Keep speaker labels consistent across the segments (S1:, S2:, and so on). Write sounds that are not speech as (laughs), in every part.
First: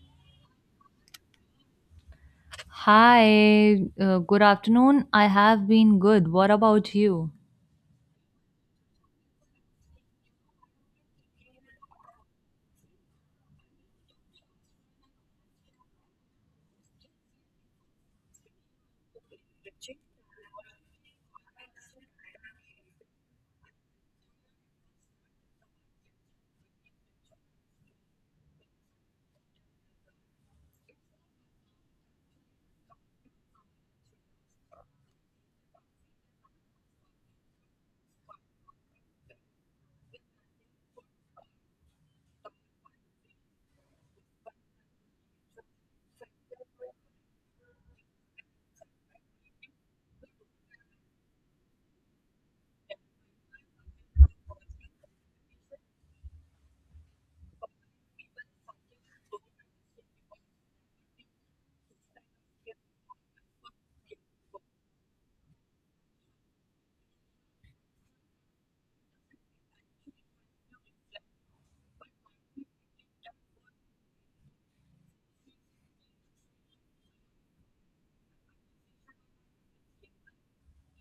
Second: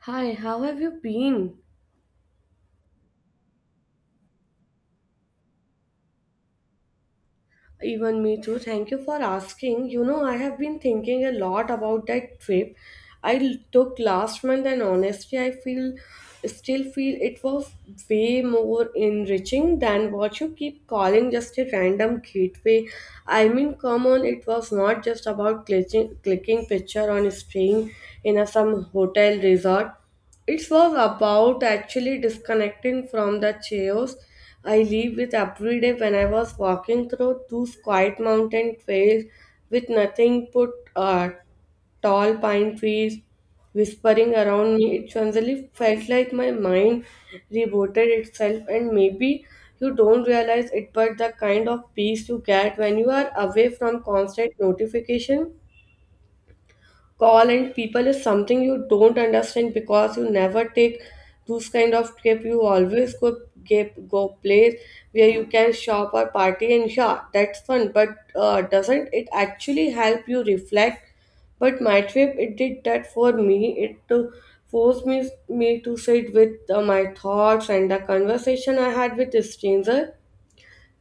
S1: Hi, how have you been?
S2: Hi, good afternoon. I have been good. What about you?
S1: Even me too. Thank you for asking. You know, I have been thinking a lot about that trip took last month, and honestly, I feel still feel it was way more enriching than what you keep calling just a random gateway. I mean, come on, it was not just about clicking picture on staying in some hotel resort. It was about actually disconnecting from the chaos I live with every day when I was walking through those quiet mountain trails with nothing but uh, tall pine trees whispering around me. It suddenly felt like my mind rebooted itself, and maybe you don't realize it, but the kind of peace you get when you are away from constant notification call and people is something you don't understand because you never take those kind of trip. You always go place where you can shop or party, and yeah, that's fun, but doesn't it actually help you reflect? But my trip, it did that for me. It forced me to sit with my thoughts, and the conversation I had with a stranger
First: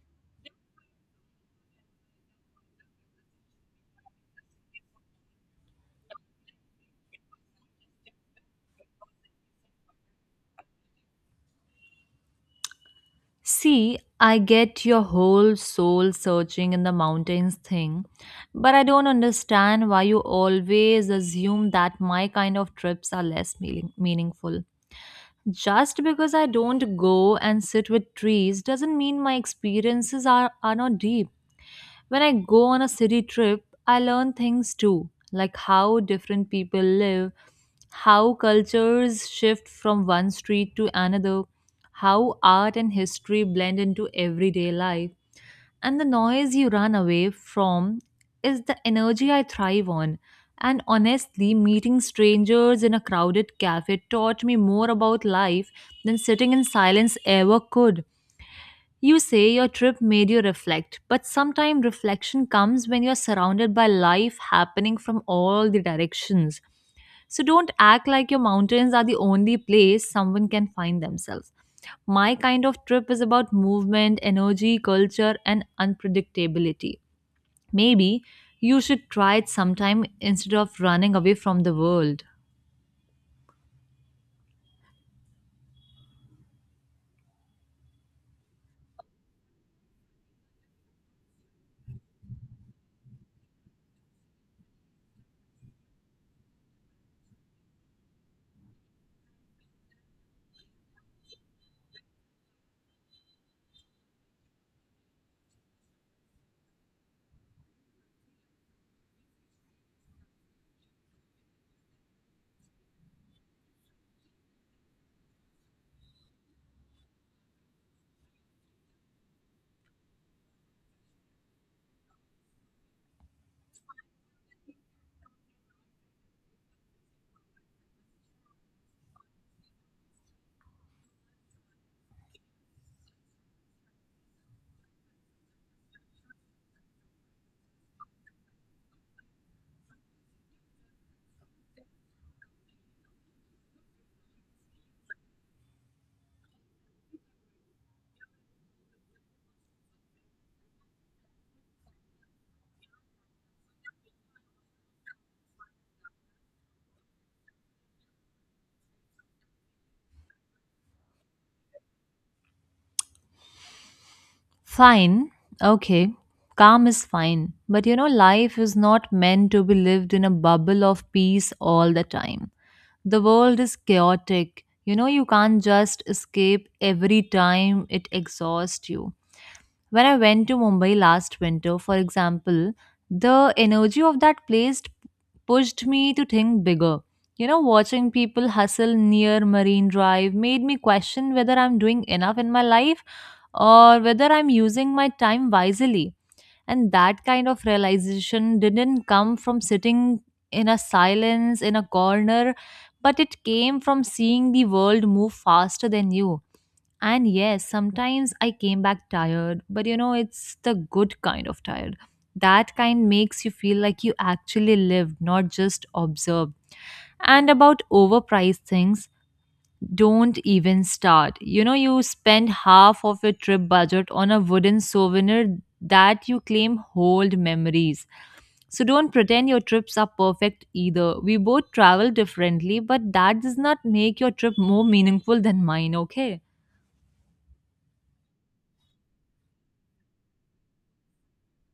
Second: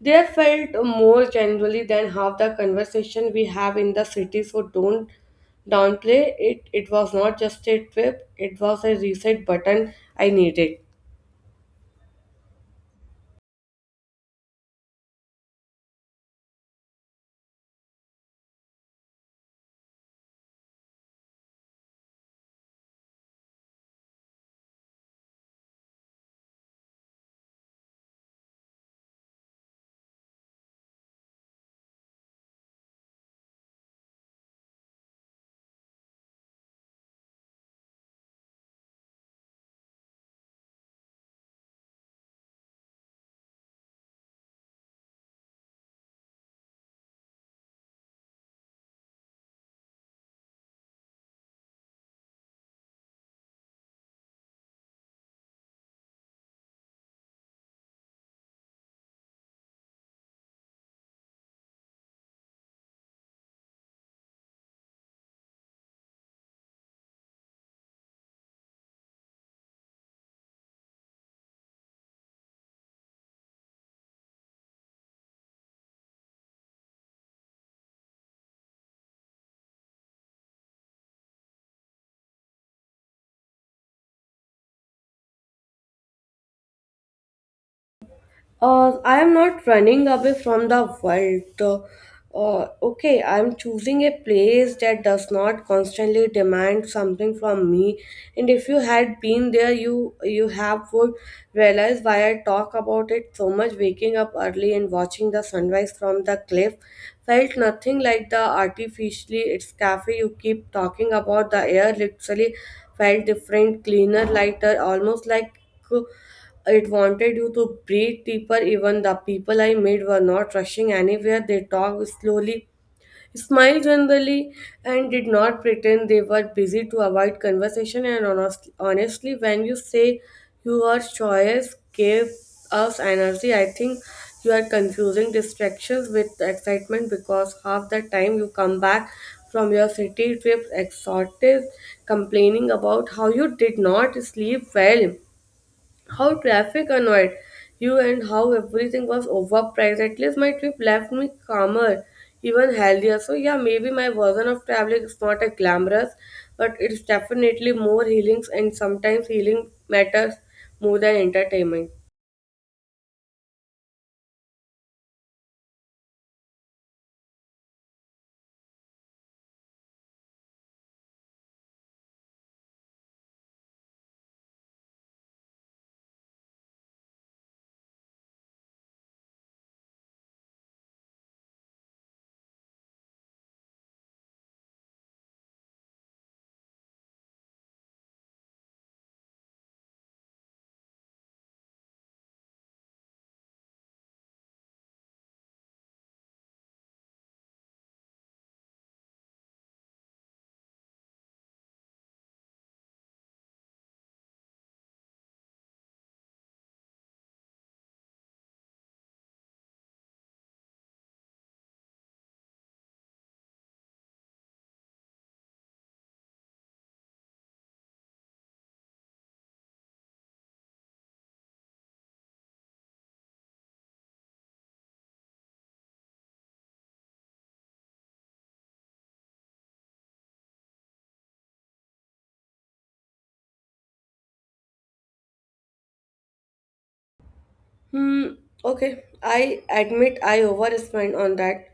S1: there felt more generally than half the conversation we have in the city, so don't downplay it. It was not just a trip, it was a reset button I needed.
S2: See, I get your whole soul searching in the mountains thing, but I don't understand why you always assume that my kind of trips are less meaningful. Just because I don't go and sit with trees doesn't mean my experiences are not deep. When I go on a city trip, I learn things too, like how different people live, how cultures shift from one street to another, how art and history blend into everyday life. And the noise you run away from is the energy I thrive on. And honestly, meeting strangers in a crowded cafe taught me more about life than sitting in silence ever could. You say your trip made you reflect, but sometimes reflection comes when you're surrounded by life happening from all the directions. So don't act like your mountains are the only place someone can find themselves. My kind of trip is about movement, energy, culture, and unpredictability. Maybe you should try it sometime instead of running away from the world.
S1: I am not running away from the world. Okay, I am choosing a place that does not constantly demand something from me. And if you had been there, you have would realize why I talk about it so much. Waking up early and watching the sunrise from the cliff felt nothing like the artificially it's cafe you keep talking about. The air literally felt different, cleaner, lighter, almost like. It wanted you to breathe deeper. Even the people I met were not rushing anywhere. They talked slowly, smiled generally, and did not pretend they were busy to avoid conversation. And honestly, when you say your choice gave us energy, I think you are confusing distractions with excitement, because half the time you come back from your city trip exhausted, complaining about how you did not sleep well, how traffic annoyed you, and how everything was overpriced. At least my trip left me calmer, even healthier. So yeah, maybe my version of traveling is not a glamorous, but it's definitely more healings, and sometimes healing matters more than entertainment.
S2: Fine. Okay. Calm is fine. But you know, life is not meant to be lived in a bubble of peace all the time. The world is chaotic. You know, you can't just escape every time it exhausts you. When I went to Mumbai last winter, for example, the energy of that place pushed me to think bigger. You know, watching people hustle near Marine Drive made me question whether I'm doing enough in my life or whether I'm using my time wisely. And that kind of realization didn't come from sitting in a silence in a corner, but it came from seeing the world move faster than you. And yes, sometimes I came back tired, but you know, it's the good kind of tired. That kind makes you feel like you actually lived, not just observed. And about overpriced things, don't even start. You know, you spend half of your trip budget on a wooden souvenir that you claim hold memories. So don't pretend your trips are perfect either. We both travel differently, but that does not make your trip more meaningful than mine, okay?
S1: Hmm. Okay. I admit I overspent on that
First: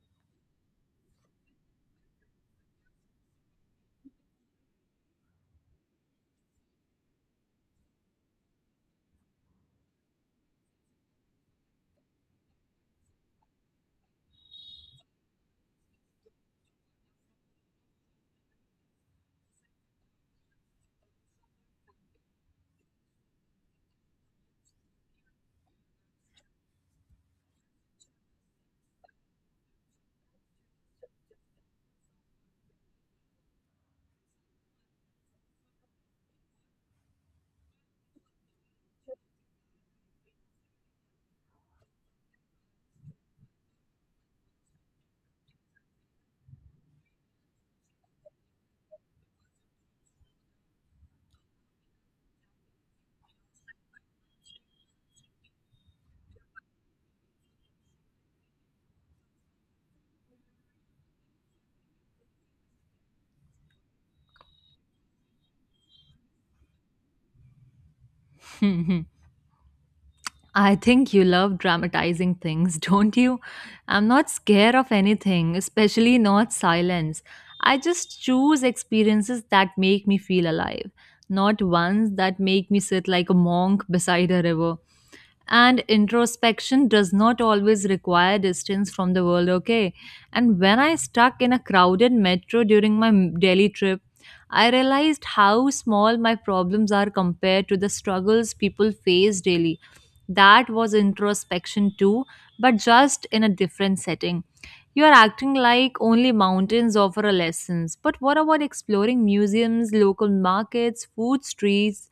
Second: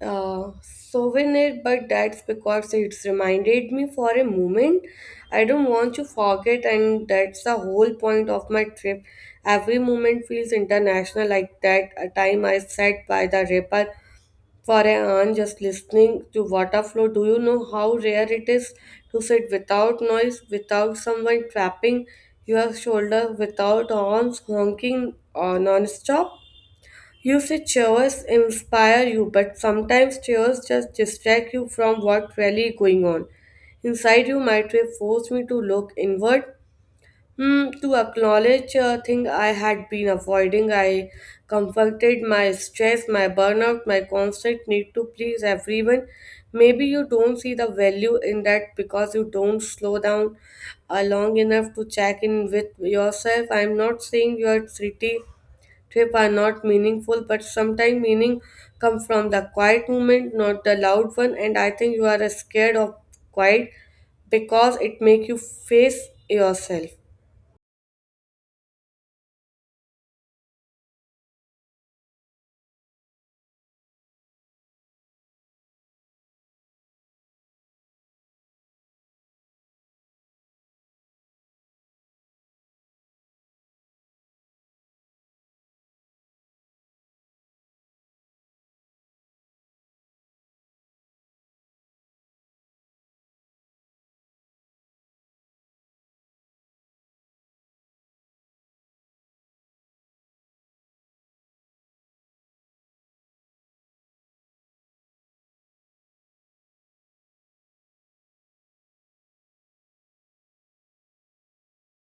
S1: souvenir, but that's because it's reminded me for a moment. I don't want to forget, and that's the whole point of my trip. Every moment feels international, like that time I sat by the river for an hour just listening to water flow. Do you know how rare it is to sit without noise, without someone tapping your shoulder, without horns honking or non-stop? You see, chairs inspire you, but sometimes chairs just distract you from what really going on. Inside you, might have forced me to look inward, hmm, to acknowledge a thing I had been avoiding. I confronted my stress, my burnout, my constant need to please everyone. Maybe you don't see the value in that because you don't slow down long enough to check in with yourself. I'm not saying your city trip are not meaningful, but sometimes meaning come from the quiet moment, not the loud one. And I think you are scared of quiet because it make you face yourself.
S2: (laughs) I think you love dramatizing things, (laughs) don't you? I'm not scared of anything, especially not silence. I just choose experiences that make me feel alive, not ones that make me sit like a monk beside a river. And introspection does not always require distance from the world, okay? And when I stuck in a crowded metro during my Delhi trip, I realized how small my problems are compared to the struggles people face daily. That was introspection too, but just in a different setting. You are acting like only mountains offer a lessons, but what about exploring museums, local markets, food streets,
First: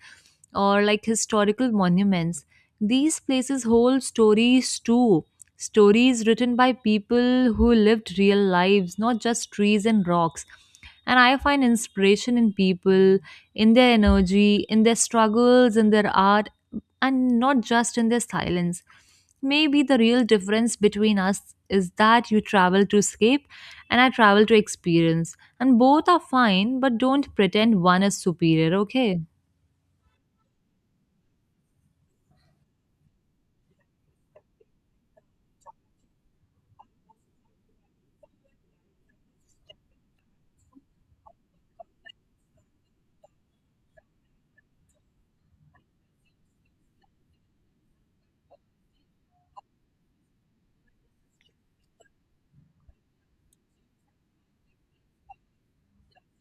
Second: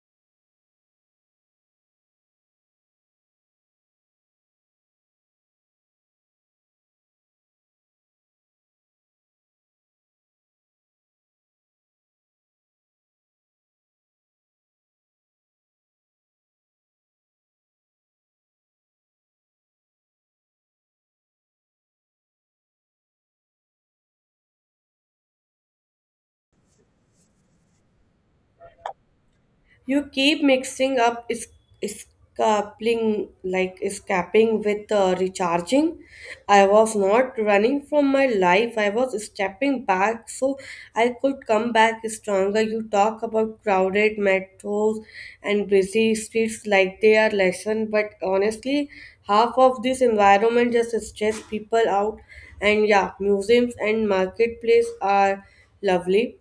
S2: or like historical monuments? These places hold stories too. Stories written by people who lived real lives, not just trees and rocks. And I find inspiration in people, in their energy, in their struggles, in their art, and not just in their silence. Maybe the real difference between us is that you travel to escape and I travel to experience. And both are fine, but don't pretend one is superior, okay?
S1: You keep mixing up is escaping like escaping with recharging. I was not running from my life. I was stepping back so I could come back stronger. You talk about crowded metros and busy streets like they are lesson, but honestly, half of this environment just stress people out. And yeah, museums and marketplace are lovely,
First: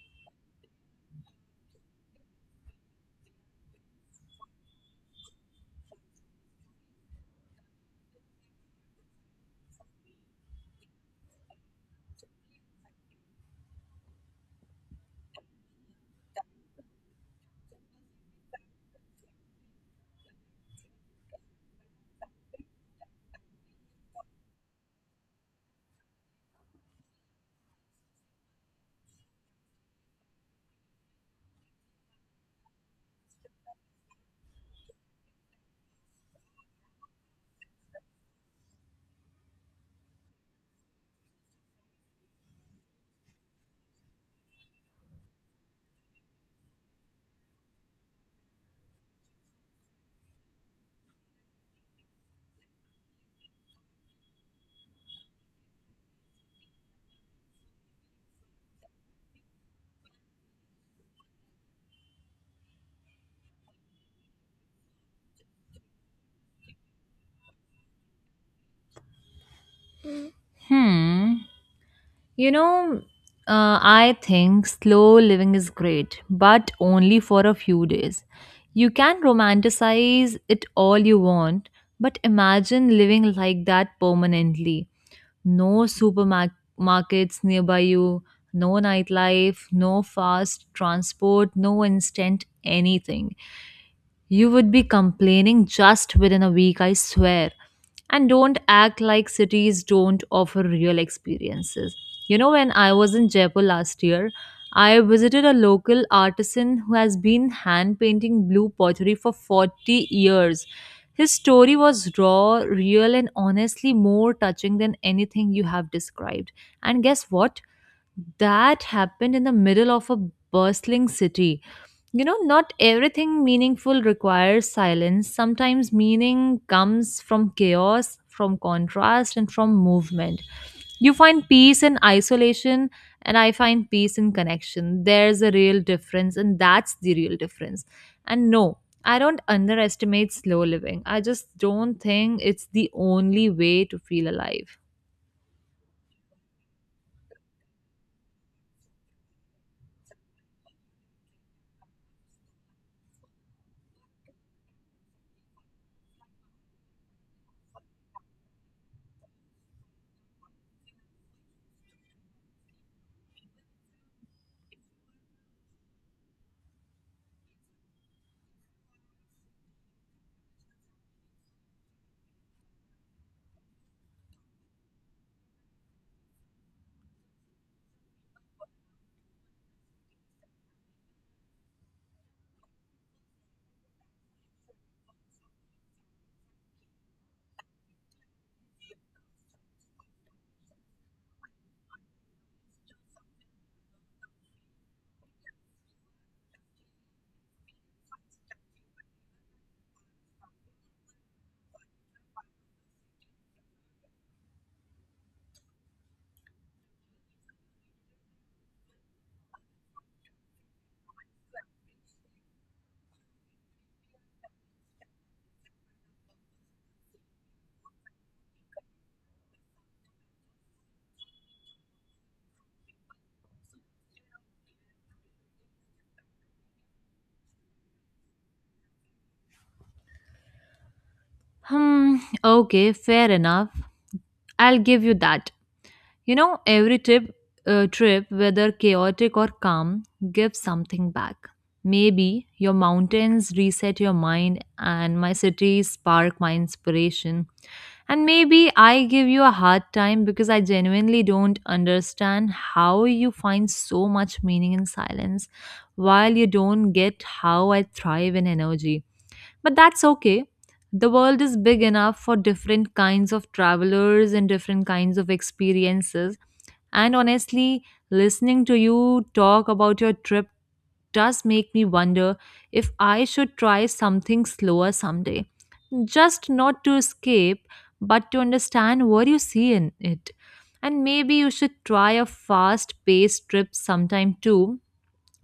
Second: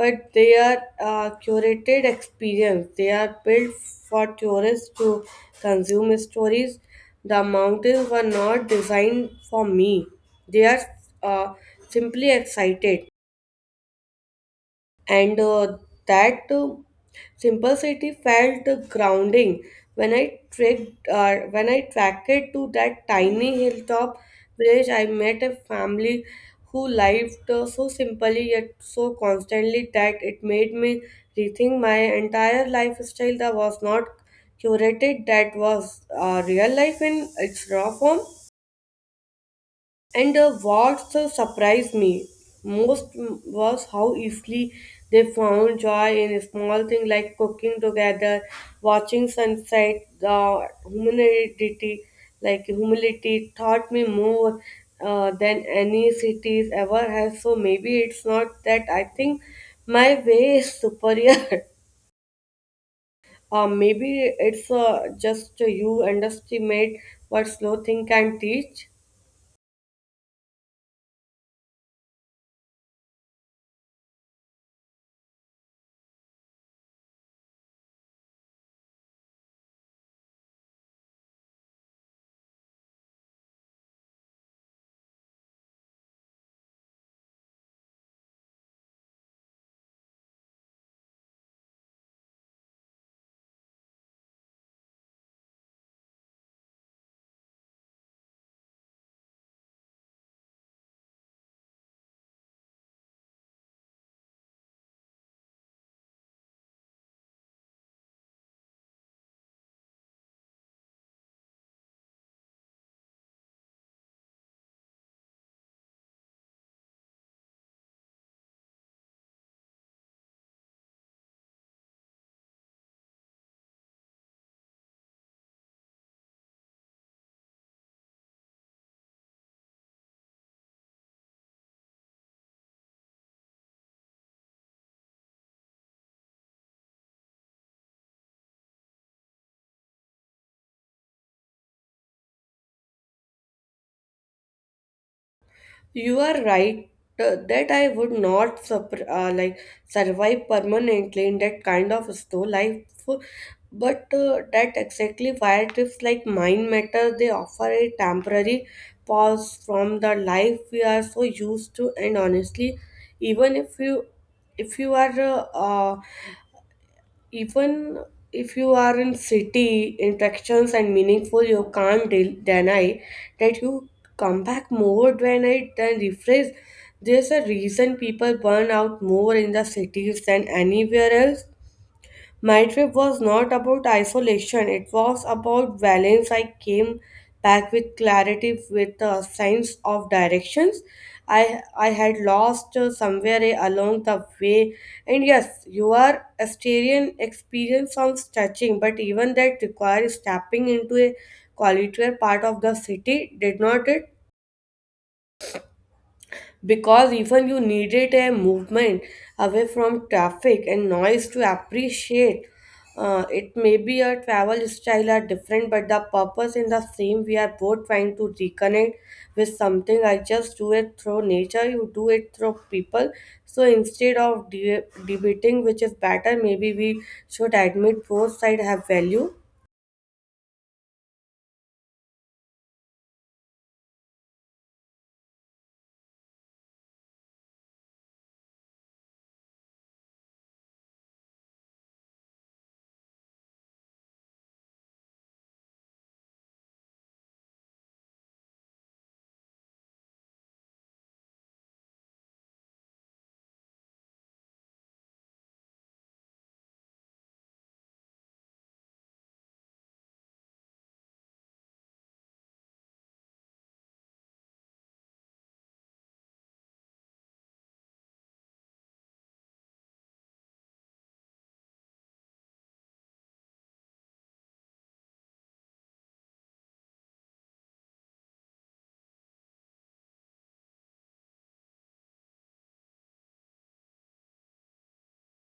S1: but they are curated experience. They are built for tourists to consume stories. The mountains were not designed for me. They are uh, simply excited, and that simplicity felt grounding when I trekked when I tracked to that tiny hilltop village. I met a family who lived so simply yet so constantly that it made me rethink my entire lifestyle. That was not curated, that was real life in its raw form. And what so surprised me most was how easily they found joy in small things, like cooking together, watching sunset. The humility taught me more than any cities ever has. So maybe it's not that I think my way is superior. (laughs) Maybe it's just you underestimate what slow thing can teach.
S2: Hmm. You know, I think slow living is great, but only for a few days. You can romanticize it all you want, but imagine living like that permanently. No supermarkets nearby you, no nightlife, no fast transport, no instant anything. You would be complaining just within a week, I swear. And don't act like cities don't offer real experiences. You know, when I was in Jaipur last year, I visited a local artisan who has been hand painting blue pottery for 40 years. His story was raw, real, and honestly more touching than anything you have described. And guess what? That happened in the middle of a bustling city. Not everything meaningful requires silence. Sometimes meaning comes from chaos, from contrast, and from movement. You find peace in isolation, and I find peace in connection. There's a real difference, and that's the real difference. And no, I don't underestimate slow living. I just don't think it's the only way to feel alive.
S1: You are right that I would not survive permanently in that kind of slow life, but that exactly why trips like mine matter. They offer a temporary pause from the life we are so used to, and honestly, even if you are even if you are in city interactions and meaningful, you can't deny that you come back more when I than rephrase. There's a reason people burn out more in the cities than anywhere else. My trip was not about isolation, it was about balance. I came back with clarity, with a sense of directions. I had lost somewhere along the way. And yes, your Asterian experience sounds touching, but even that requires stepping into a quieter part of the city, did not it? Because even you needed a movement away from traffic and noise to appreciate it. May be your travel style are different, but the purpose in the same. We are both trying to reconnect with something. I just do it through nature, you do it through people. So instead of debating which is better, maybe we should admit both sides have value.
S2: Hmm, okay, fair enough. I'll give you that. You know, every trip, whether chaotic or calm, gives something back. Maybe your mountains reset your mind, and my cities spark my inspiration. And maybe I give you a hard time because I genuinely don't understand how you find so much meaning in silence, while you don't get how I thrive in energy. But that's okay. The world is big enough for different kinds of travelers and different kinds of experiences, and honestly, listening to you talk about your trip does make me wonder if I should try something slower someday. Just not to escape, but to understand what you see in it. And maybe you should try a fast paced trip sometime too,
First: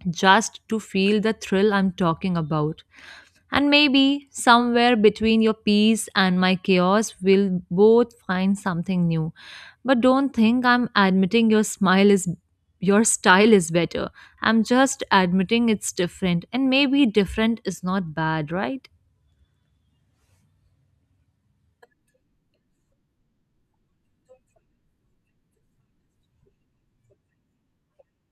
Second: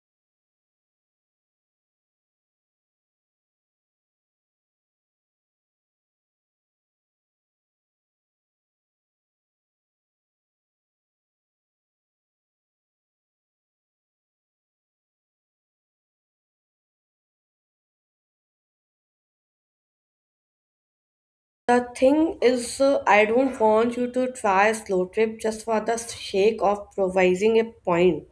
S2: just to feel the thrill I'm talking about. And maybe somewhere between your peace and my chaos, we'll both find something new. But don't think I'm admitting your style is better. I'm just admitting it's different. And maybe different is not bad, right?
S1: The thing is, I don't want you to try a slow trip just for the sake of provising a point.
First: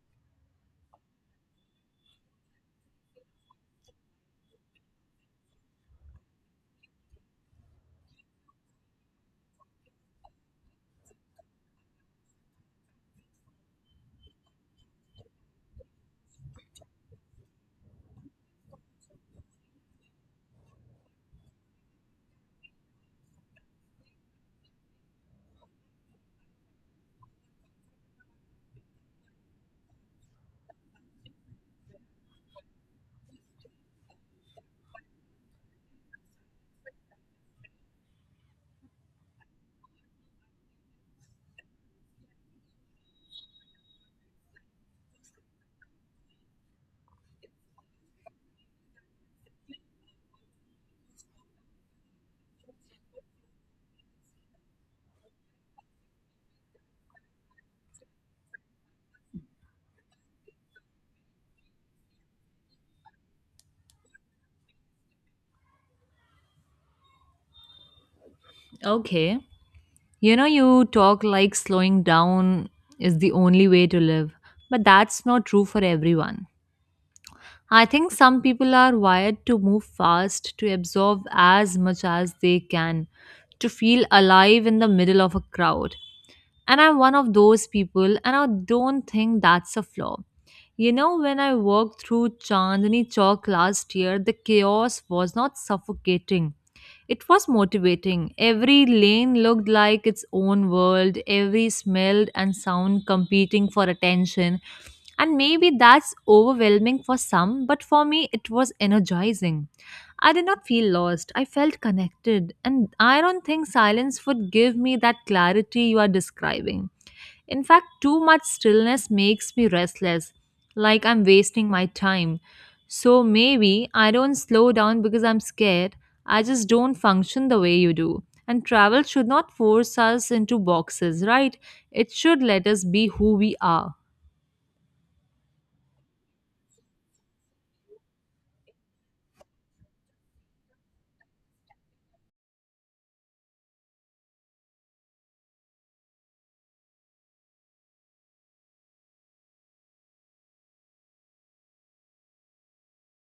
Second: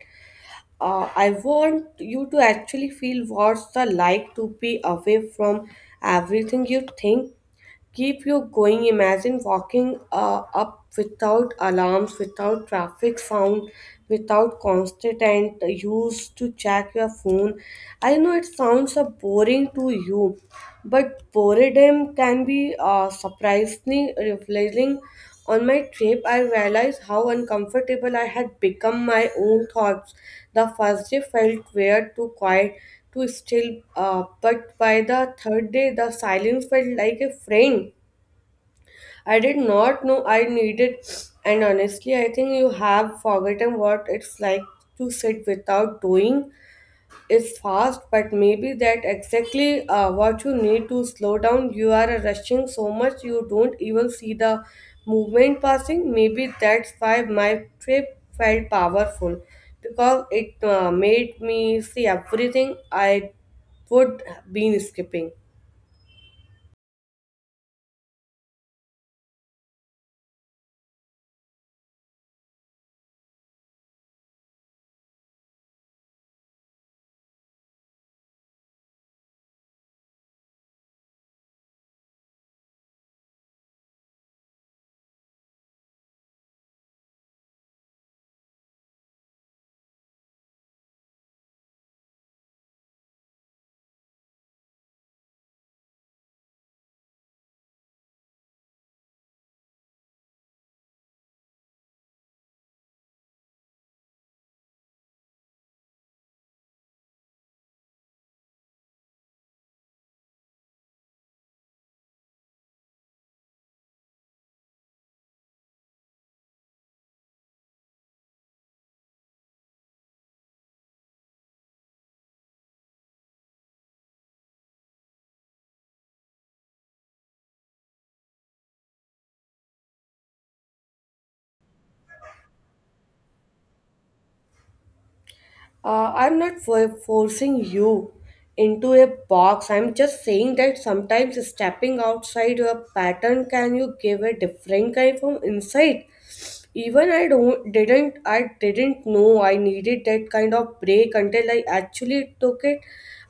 S1: I want you to actually feel what's the like to be away from everything you think keep you going. Imagine walking up without alarms, without traffic sound, without constant and use to check your phone. I know it sounds boring to you, but boredom can be surprisingly revealing. On my trip, I realized how uncomfortable I had become my own thoughts. The first day felt weird, too quiet to still, but by the third day, the silence felt like a friend I did not know I needed, and honestly, I think you have forgotten what it's like to sit without doing. It's fast, but maybe that exactly what you need to slow down. You are rushing so much you don't even see the movement passing. Maybe that's why my trip felt powerful, because it made me see everything I would been skipping.
S2: Okay. You know, you talk like slowing down is the only way to live, but that's not true for everyone. I think some people are wired to move fast, to absorb as much as they can, to feel alive in the middle of a crowd. And I'm one of those people, and I don't think that's a flaw. You know, when I walked through Chandni Chowk last year, the chaos was not suffocating. It was motivating. Every lane looked like its own world, every smell and sound competing for attention. And maybe that's overwhelming for some, but for me, it was energizing. I did not feel lost. I felt connected. And I don't think silence would give me that clarity you are describing. In fact, too much stillness makes me restless, like I'm wasting my time. So maybe I don't slow down because I'm scared. I just don't function the way you do. And travel should not force us into boxes, right? It should let us be who we are.
S1: I'm not forcing you into a box. I'm just saying that sometimes stepping outside your pattern can you give a different kind of insight. Even I didn't know I needed that kind of break until I actually took it.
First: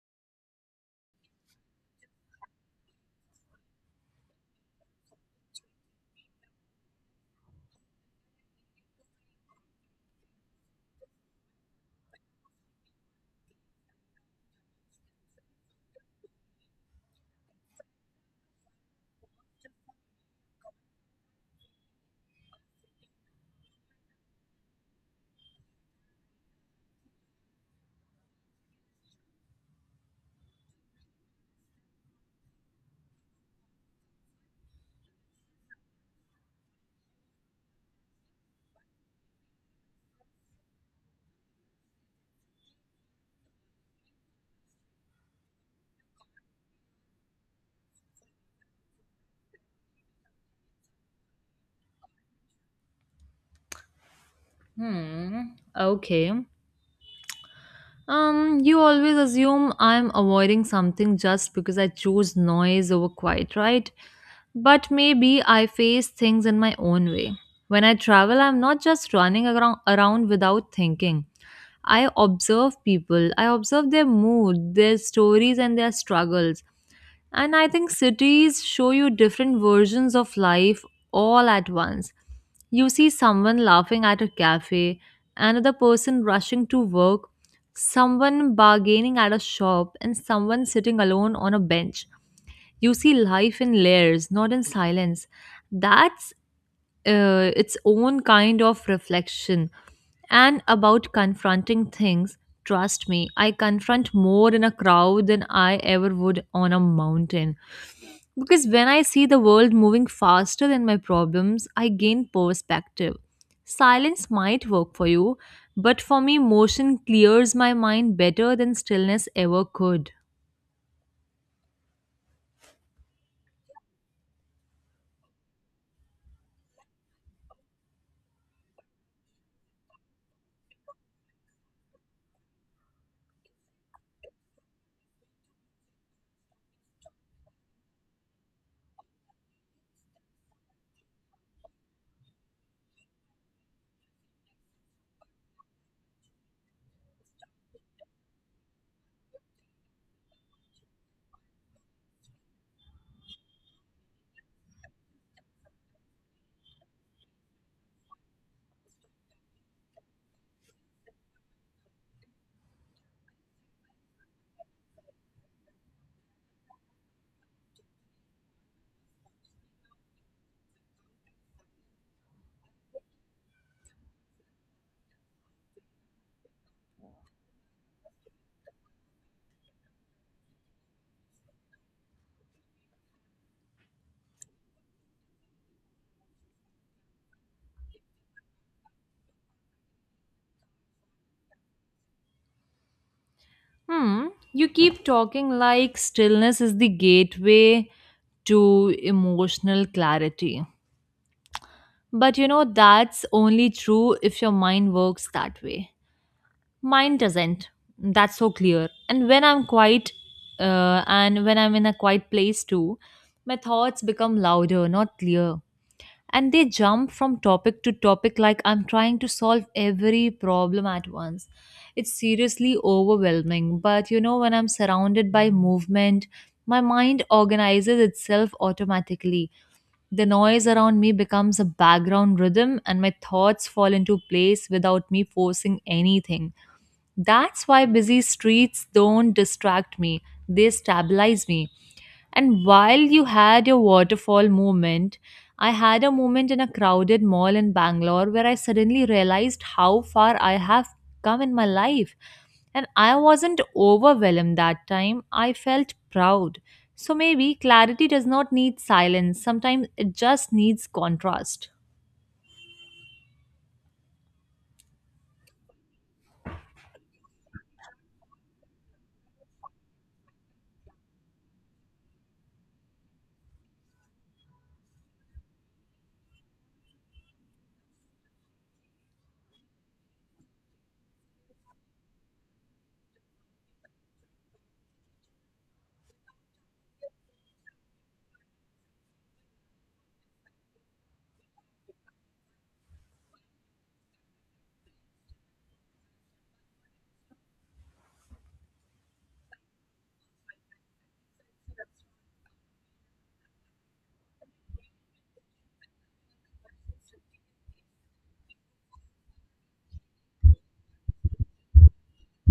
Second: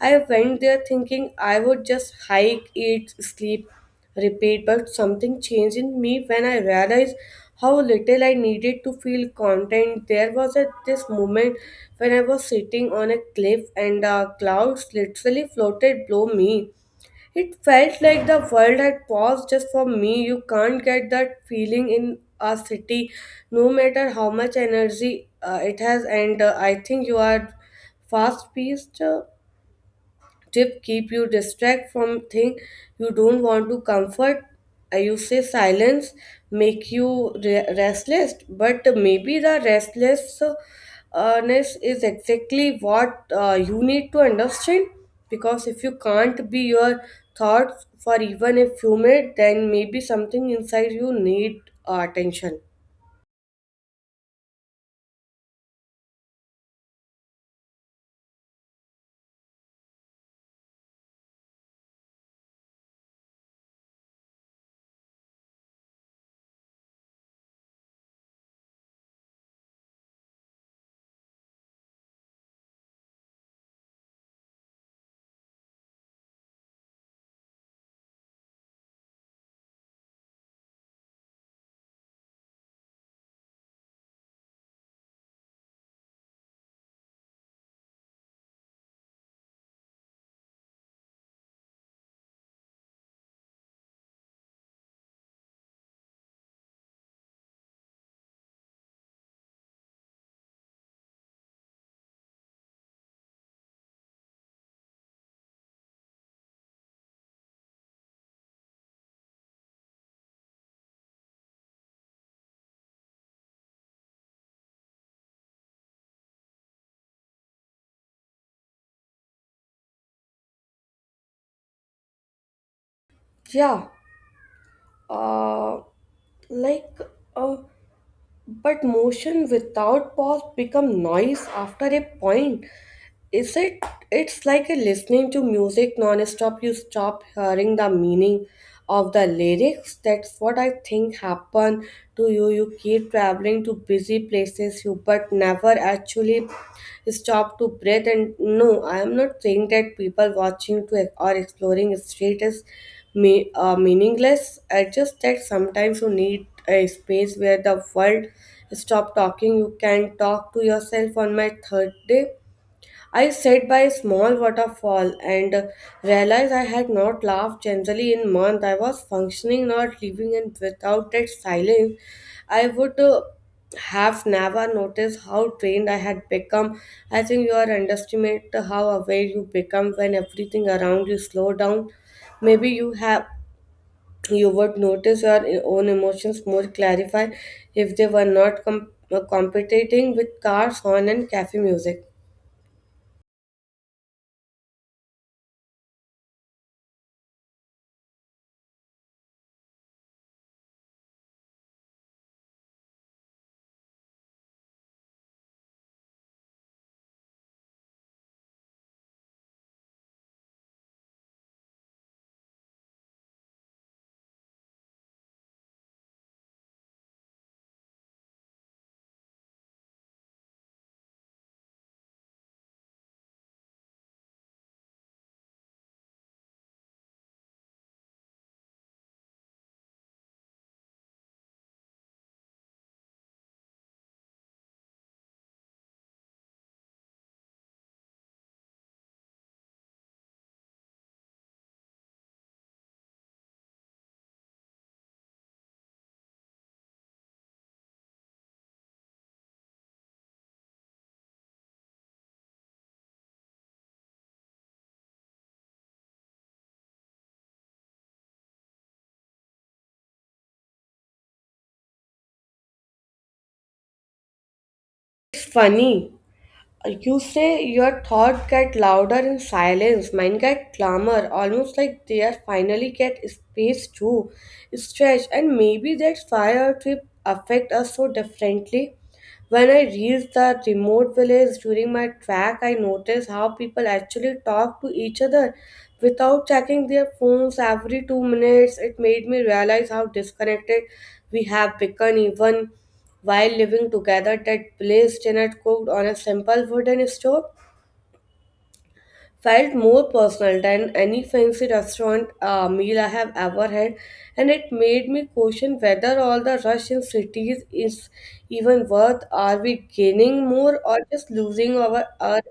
S1: I went there thinking I would just hike, eat, sleep, repeat, but something changed in me when I realized how little I needed to feel content. There was at this moment when I was sitting on a cliff and the clouds literally floated below me, it felt like the world had paused just for me. You can't get that feeling in a city, no matter how much energy it has. And I think you are fast paced tip keep you distract from thing you don't want to comfort. I you say silence make you restless, but maybe the restlessness is exactly what you need to understand, because if you can't be your thoughts for even a few minutes, then maybe something inside you need attention.
S2: Hmm. Okay. You always assume I'm avoiding something just because I choose noise over quiet, right? But maybe I face things in my own way. When I travel, I'm not just running around without thinking. I observe people, I observe their mood, their stories, and their struggles. And I think cities show you different versions of life all at once. You see someone laughing at a cafe, another person rushing to work, someone bargaining at a shop, and someone sitting alone on a bench. You see life in layers, not in silence. That's its own kind of reflection. And about confronting things, trust me, I confront more in a crowd than I ever would on a mountain, because when I see the world moving faster than my problems, I gain perspective. Silence might work for you, but for me, motion clears my mind better than stillness ever could.
S1: Yeah. uh, like uh, But motion without pause become noise after a point. Is it? It's like a listening to music non-stop. You stop hearing the meaning of the lyrics. That's what I think happened to you. You keep traveling to busy places, you but never actually stop to breathe. And no, I am not saying that people watching to or exploring street is me meaningless. I just that sometimes you need a space where the world stop talking. You can talk to yourself. On my third day I sat by a small waterfall and realized I had not laughed generally in months. I was functioning, not living, and without that silence, I would have never noticed how trained I had become. I think you are underestimate how aware you become when everything around you slow down. Maybe you would notice your own emotions more clarified if they were not competing with cars, horn, and cafe music.
S2: Hmm, you keep talking like stillness is the gateway to emotional clarity. But you know, that's only true if your mind works that way. Mine doesn't. That's so clear. And when I'm in a quiet place too, my thoughts become louder, not clear. And they jump from topic to topic like I'm trying to solve every problem at once. It's seriously overwhelming. But you know, when I'm surrounded by movement, my mind organizes itself automatically. The noise around me becomes a background rhythm, and my thoughts fall into place without me forcing anything. That's why busy streets don't distract me, they stabilize me. And while you had your waterfall moment, I had a moment in a crowded mall in Bangalore where I suddenly realized how far I have come in my life. And I wasn't overwhelmed that time, I felt proud. So maybe clarity does not need silence, sometimes it just needs contrast.
S1: It's funny. You say your thoughts get louder in silence, mine get clamor, almost like they are finally get space to stretch, and maybe that's why our trip affect us so differently. When I reached the remote village during my trek, I noticed how people actually talk to each other without checking their phones every 2 minutes. It made me realize how disconnected we have become, even while living together. That place dinner cooked on a simple wooden stove felt more personal than any fancy restaurant meal I have ever had, and it made me question whether all the rush in cities is even worth. Are we gaining more or just losing our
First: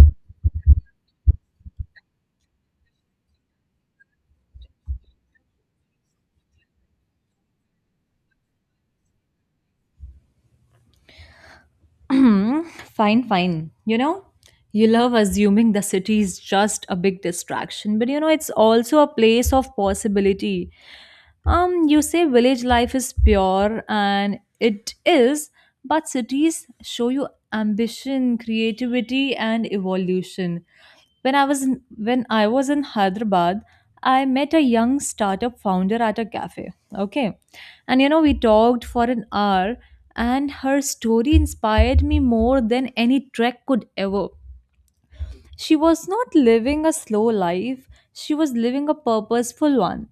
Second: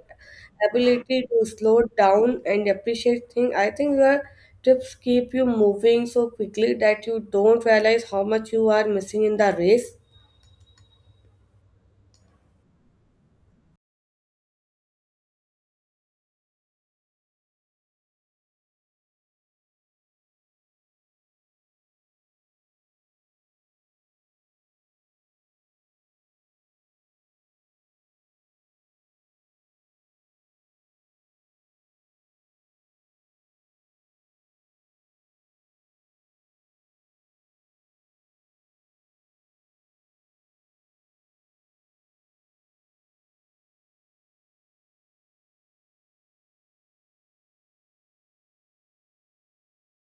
S1: ability to slow down and appreciate things? I think your trips keep you moving so quickly that you don't realize how much you are missing in the race.
S2: (clears throat) Hmm, fine, fine. You know, you love assuming the city is just a big distraction, but you know, it's also a place of possibility. You say village life is pure, and it is, but cities show you ambition, creativity, and evolution. When I was in Hyderabad, I met a young startup founder at a cafe. Okay, and you know, we talked for an hour and her story inspired me more than any trek could ever. She was not living a slow life, she was living a purposeful one.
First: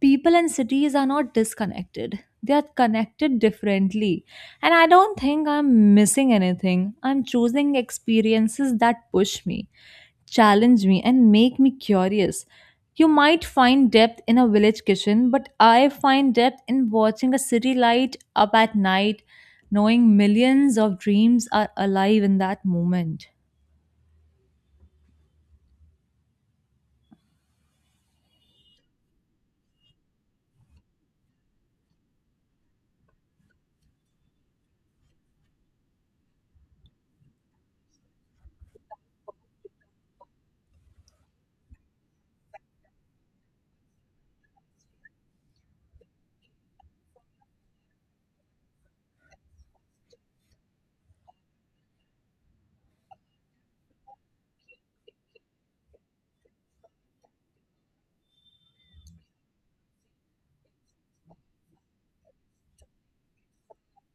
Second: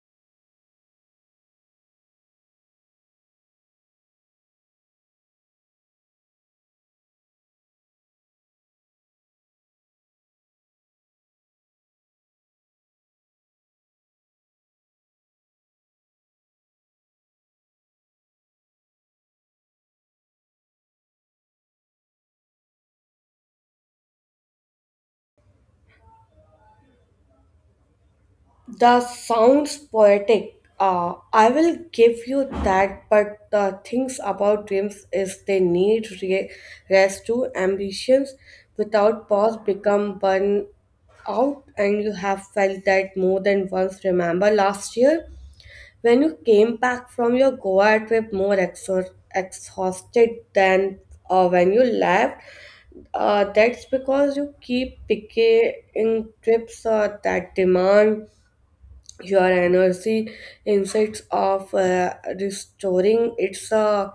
S2: People and cities are not disconnected, they are connected differently. And I don't think I'm missing anything. I'm choosing experiences that push me, challenge me, and make me curious. You might find depth in a village kitchen, but I find depth in watching a city light up at night, knowing millions of dreams are alive in that moment.
S1: That sounds poetic. I will give you that, but the things about dreams is they need rest too. Ambitions without pause become burn out, and you have felt that more than once. Remember last year when you came back from your Goa trip more exhausted than when you left? That's because you keep picking trips that demand your energy insights of restoring it's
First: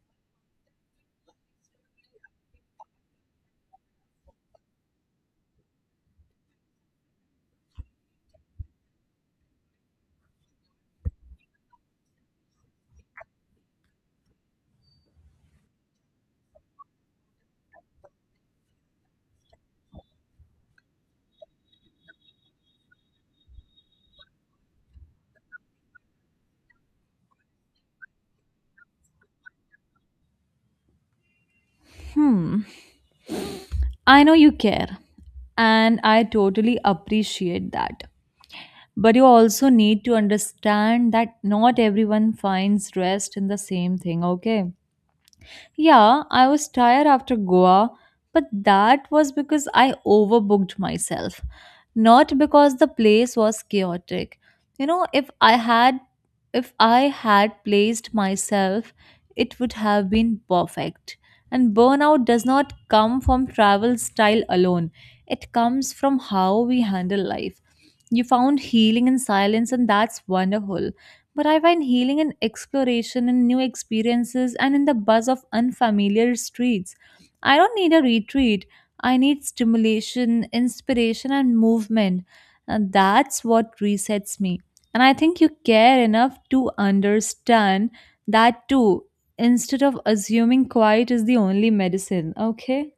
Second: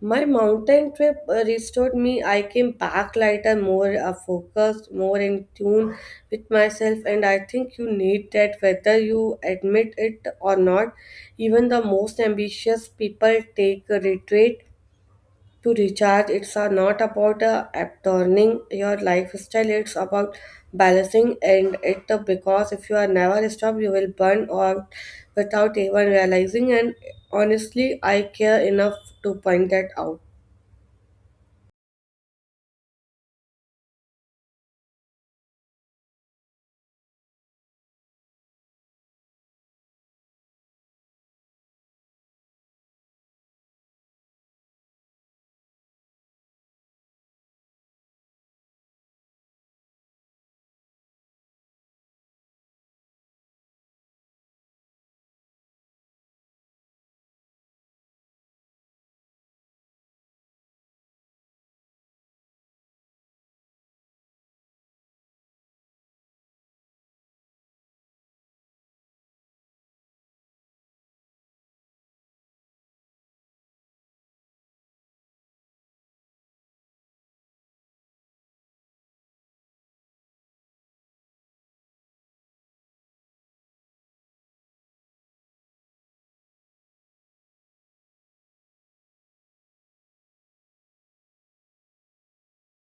S1: my mountain trip restored me. I came back lighter, more focused, more in tune with myself, and I think you need that whether you admit it or not. Even the most ambitious people take a retreat to recharge. It's not about turning your lifestyle, it's about balancing, and it because if you are never stop, you will burn out without even realizing. And honestly, I care enough to point that out.
S2: Hmm, I know you care, and I totally appreciate that. But you also need to understand that not everyone finds rest in the same thing, okay? Yeah, I was tired after Goa, but that was because I overbooked myself, not because the place was chaotic. You know, if I had placed myself, it would have been perfect. And burnout does not come from travel style alone. It comes from how we handle life. You found healing in silence and that's wonderful. But I find healing in exploration, in new experiences, and in the buzz of unfamiliar streets. I don't need a retreat. I need stimulation, inspiration, and movement. And that's what resets me. And I think you care enough to understand that too, instead of assuming quiet is the only medicine. Okay?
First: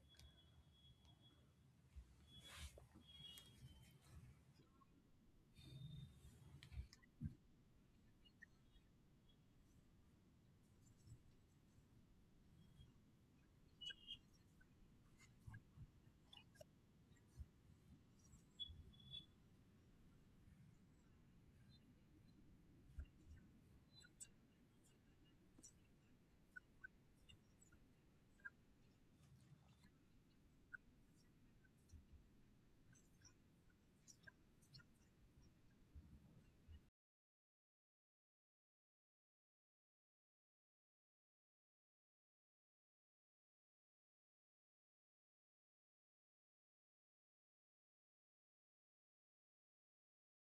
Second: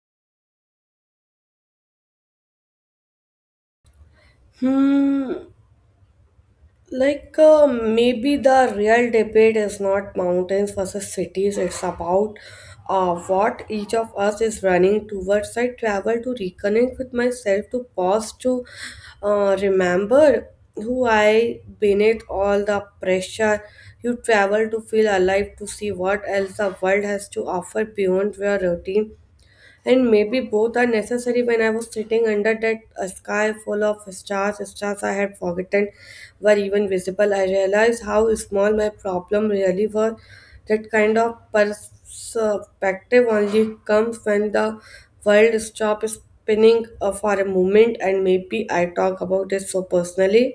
S1: Hmm. Like maybe the real debate is not mountains versus cities. It's about what each of us is running towards. I travel to reconnect with myself, to pause, to remember who I beneath all the pressure. You travel to feel alive, to see what else the world has to offer beyond your routine, and maybe both are necessary. When I was sitting under that sky full of stars I had forgotten were even visible, I realized how small my problem really were. That kind of perspective only comes when the world stops spinning for a moment, and maybe I talk about it so personally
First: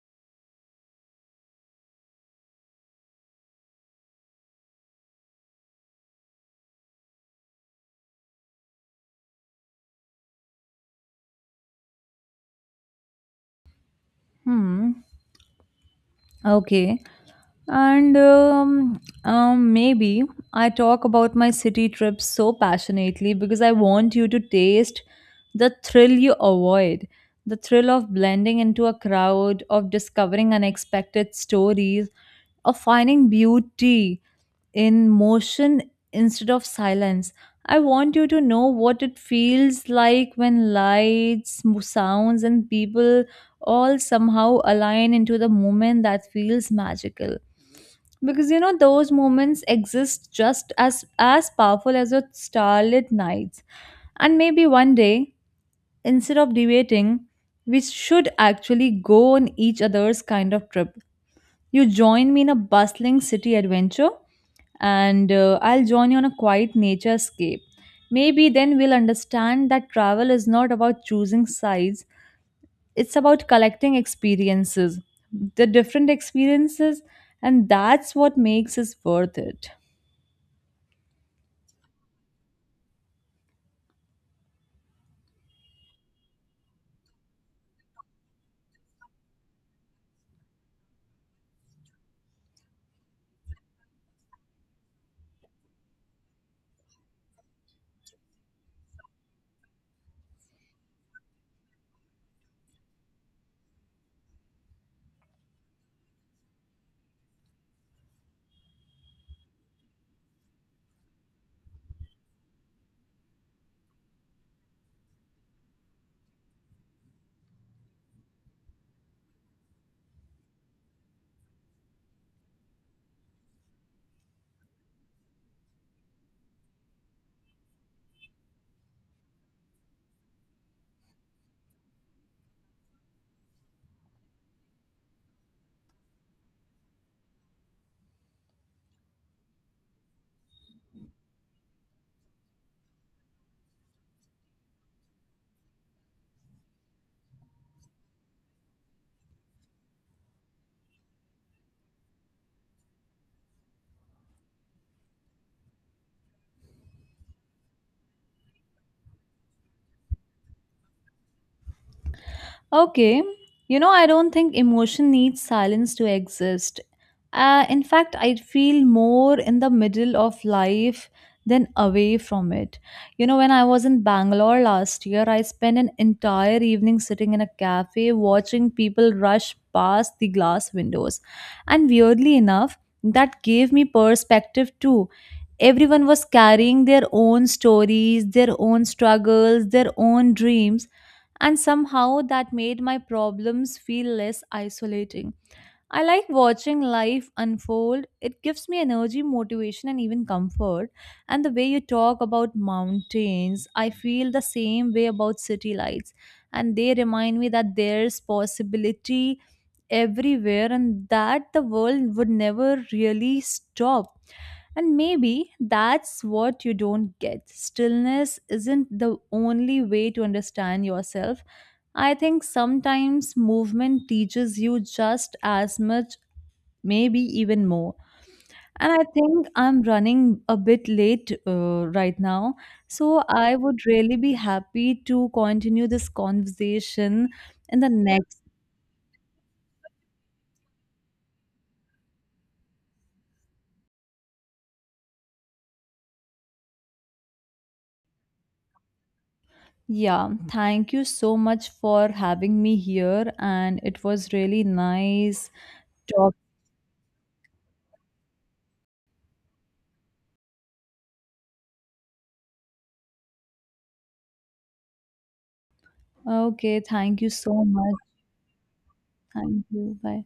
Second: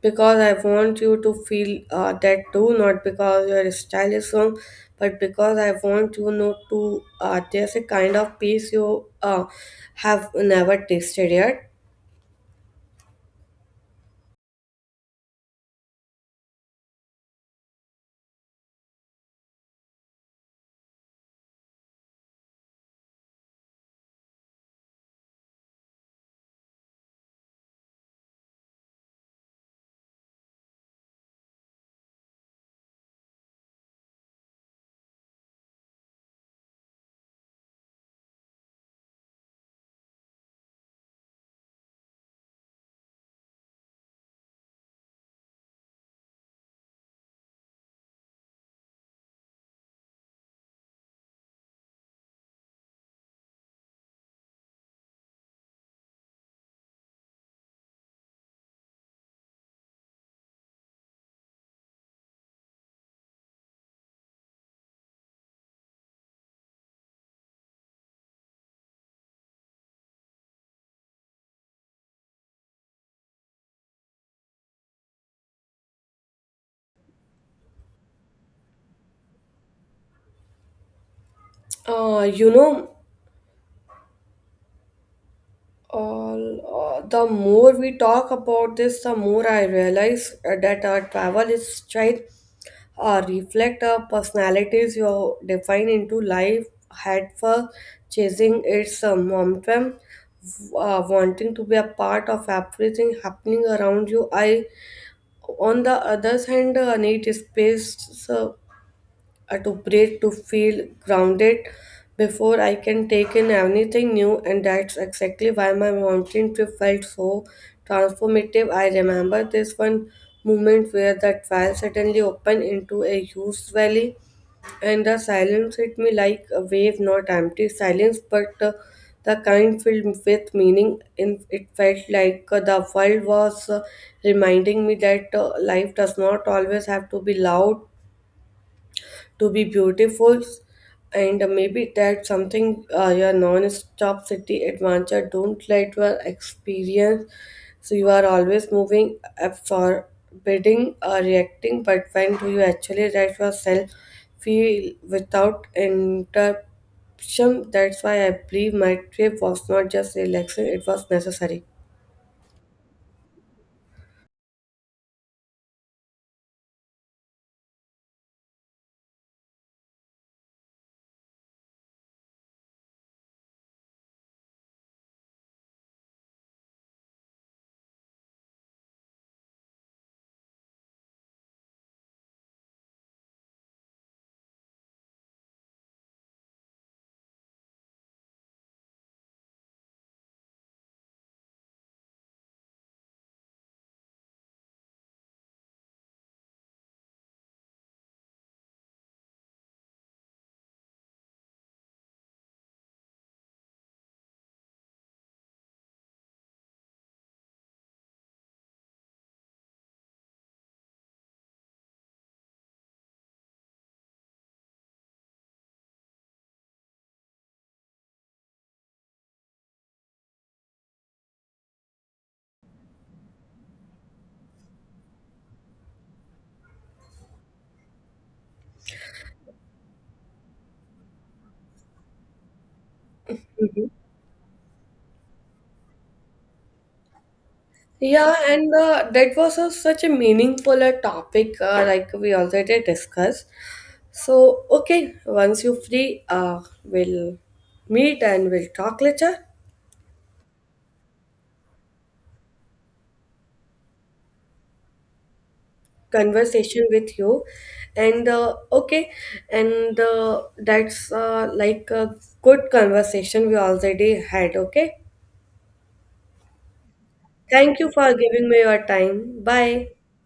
S1: because I want you to feel that too, not because your style is wrong, but because I want you know to. There's a kind of peace you have never tasted yet.
S2: Hmm. Okay. And maybe I talk about my city trips so passionately because I want you to taste the thrill you avoid, the thrill of blending into a crowd, of discovering unexpected stories, of finding beauty in motion instead of silence. I want you to know what it feels like when lights, sounds, and people all somehow align into the moment that feels magical, because you know those moments exist just as powerful as your starlit nights. And maybe one day, instead of debating, we should actually go on each other's kind of trip. You join me in a bustling city adventure, and I'll join you on a quiet nature escape. Maybe then we'll understand that travel is not about choosing sides, it's about collecting experiences, the different experiences, and that's what makes it worth it.
S1: You know, all the more we talk about this, the more I realize that our travel is trying reflect our personalities. You define into life had for chasing its momentum, wanting to be a part of everything happening around you. I on the other hand need space to breathe, to feel grounded before I can take in anything new, and that's exactly why my mountain trip felt so transformative. I remember this one moment where the trail suddenly opened into a huge valley, and the silence hit me like a wave, not empty silence, but the kind filled with meaning. In it felt like the world was reminding me that life does not always have to be loud to be beautiful, and maybe that's something your non-stop city adventure don't let your experience. So you are always moving, absorbing or reacting, but when do you actually let yourself feel without interruption? That's why I believe my trip was not just relaxing, it was necessary.
S2: Okay. You know, I don't think emotion needs silence to exist. In fact, I feel more in the middle of life than away from it. You know, when I was in Bangalore last year, I spent an entire evening sitting in a cafe watching people rush past the glass windows. And weirdly enough, that gave me perspective too. Everyone was carrying their own stories, their own struggles, their own dreams, and somehow that made my problems feel less isolating. I like watching life unfold. It gives me energy, motivation, and even comfort. And the way you talk about mountains, I feel the same way about city lights. And they remind me that there's possibility everywhere and that the world would never really stop. And maybe that's what you don't get. Stillness isn't the only way to understand yourself. I think sometimes movement teaches you just as much, maybe even more. And I think I'm running a bit late right now. So I would really be happy to continue this conversation in the
S1: Yeah,
S2: next.
S1: and that was a, such a meaningful topic, like we already discussed. So, okay, once you're free, we'll meet and we'll talk later.
S2: Yeah, thank you so much for having me here. And it was really nice talk.
S1: Conversation with you, and okay, and that's like a good conversation we already had. Okay,
S2: Okay, thank you so
S1: thank you
S2: much.
S1: for giving me your time.
S2: Thank
S1: Bye.
S2: you. Bye.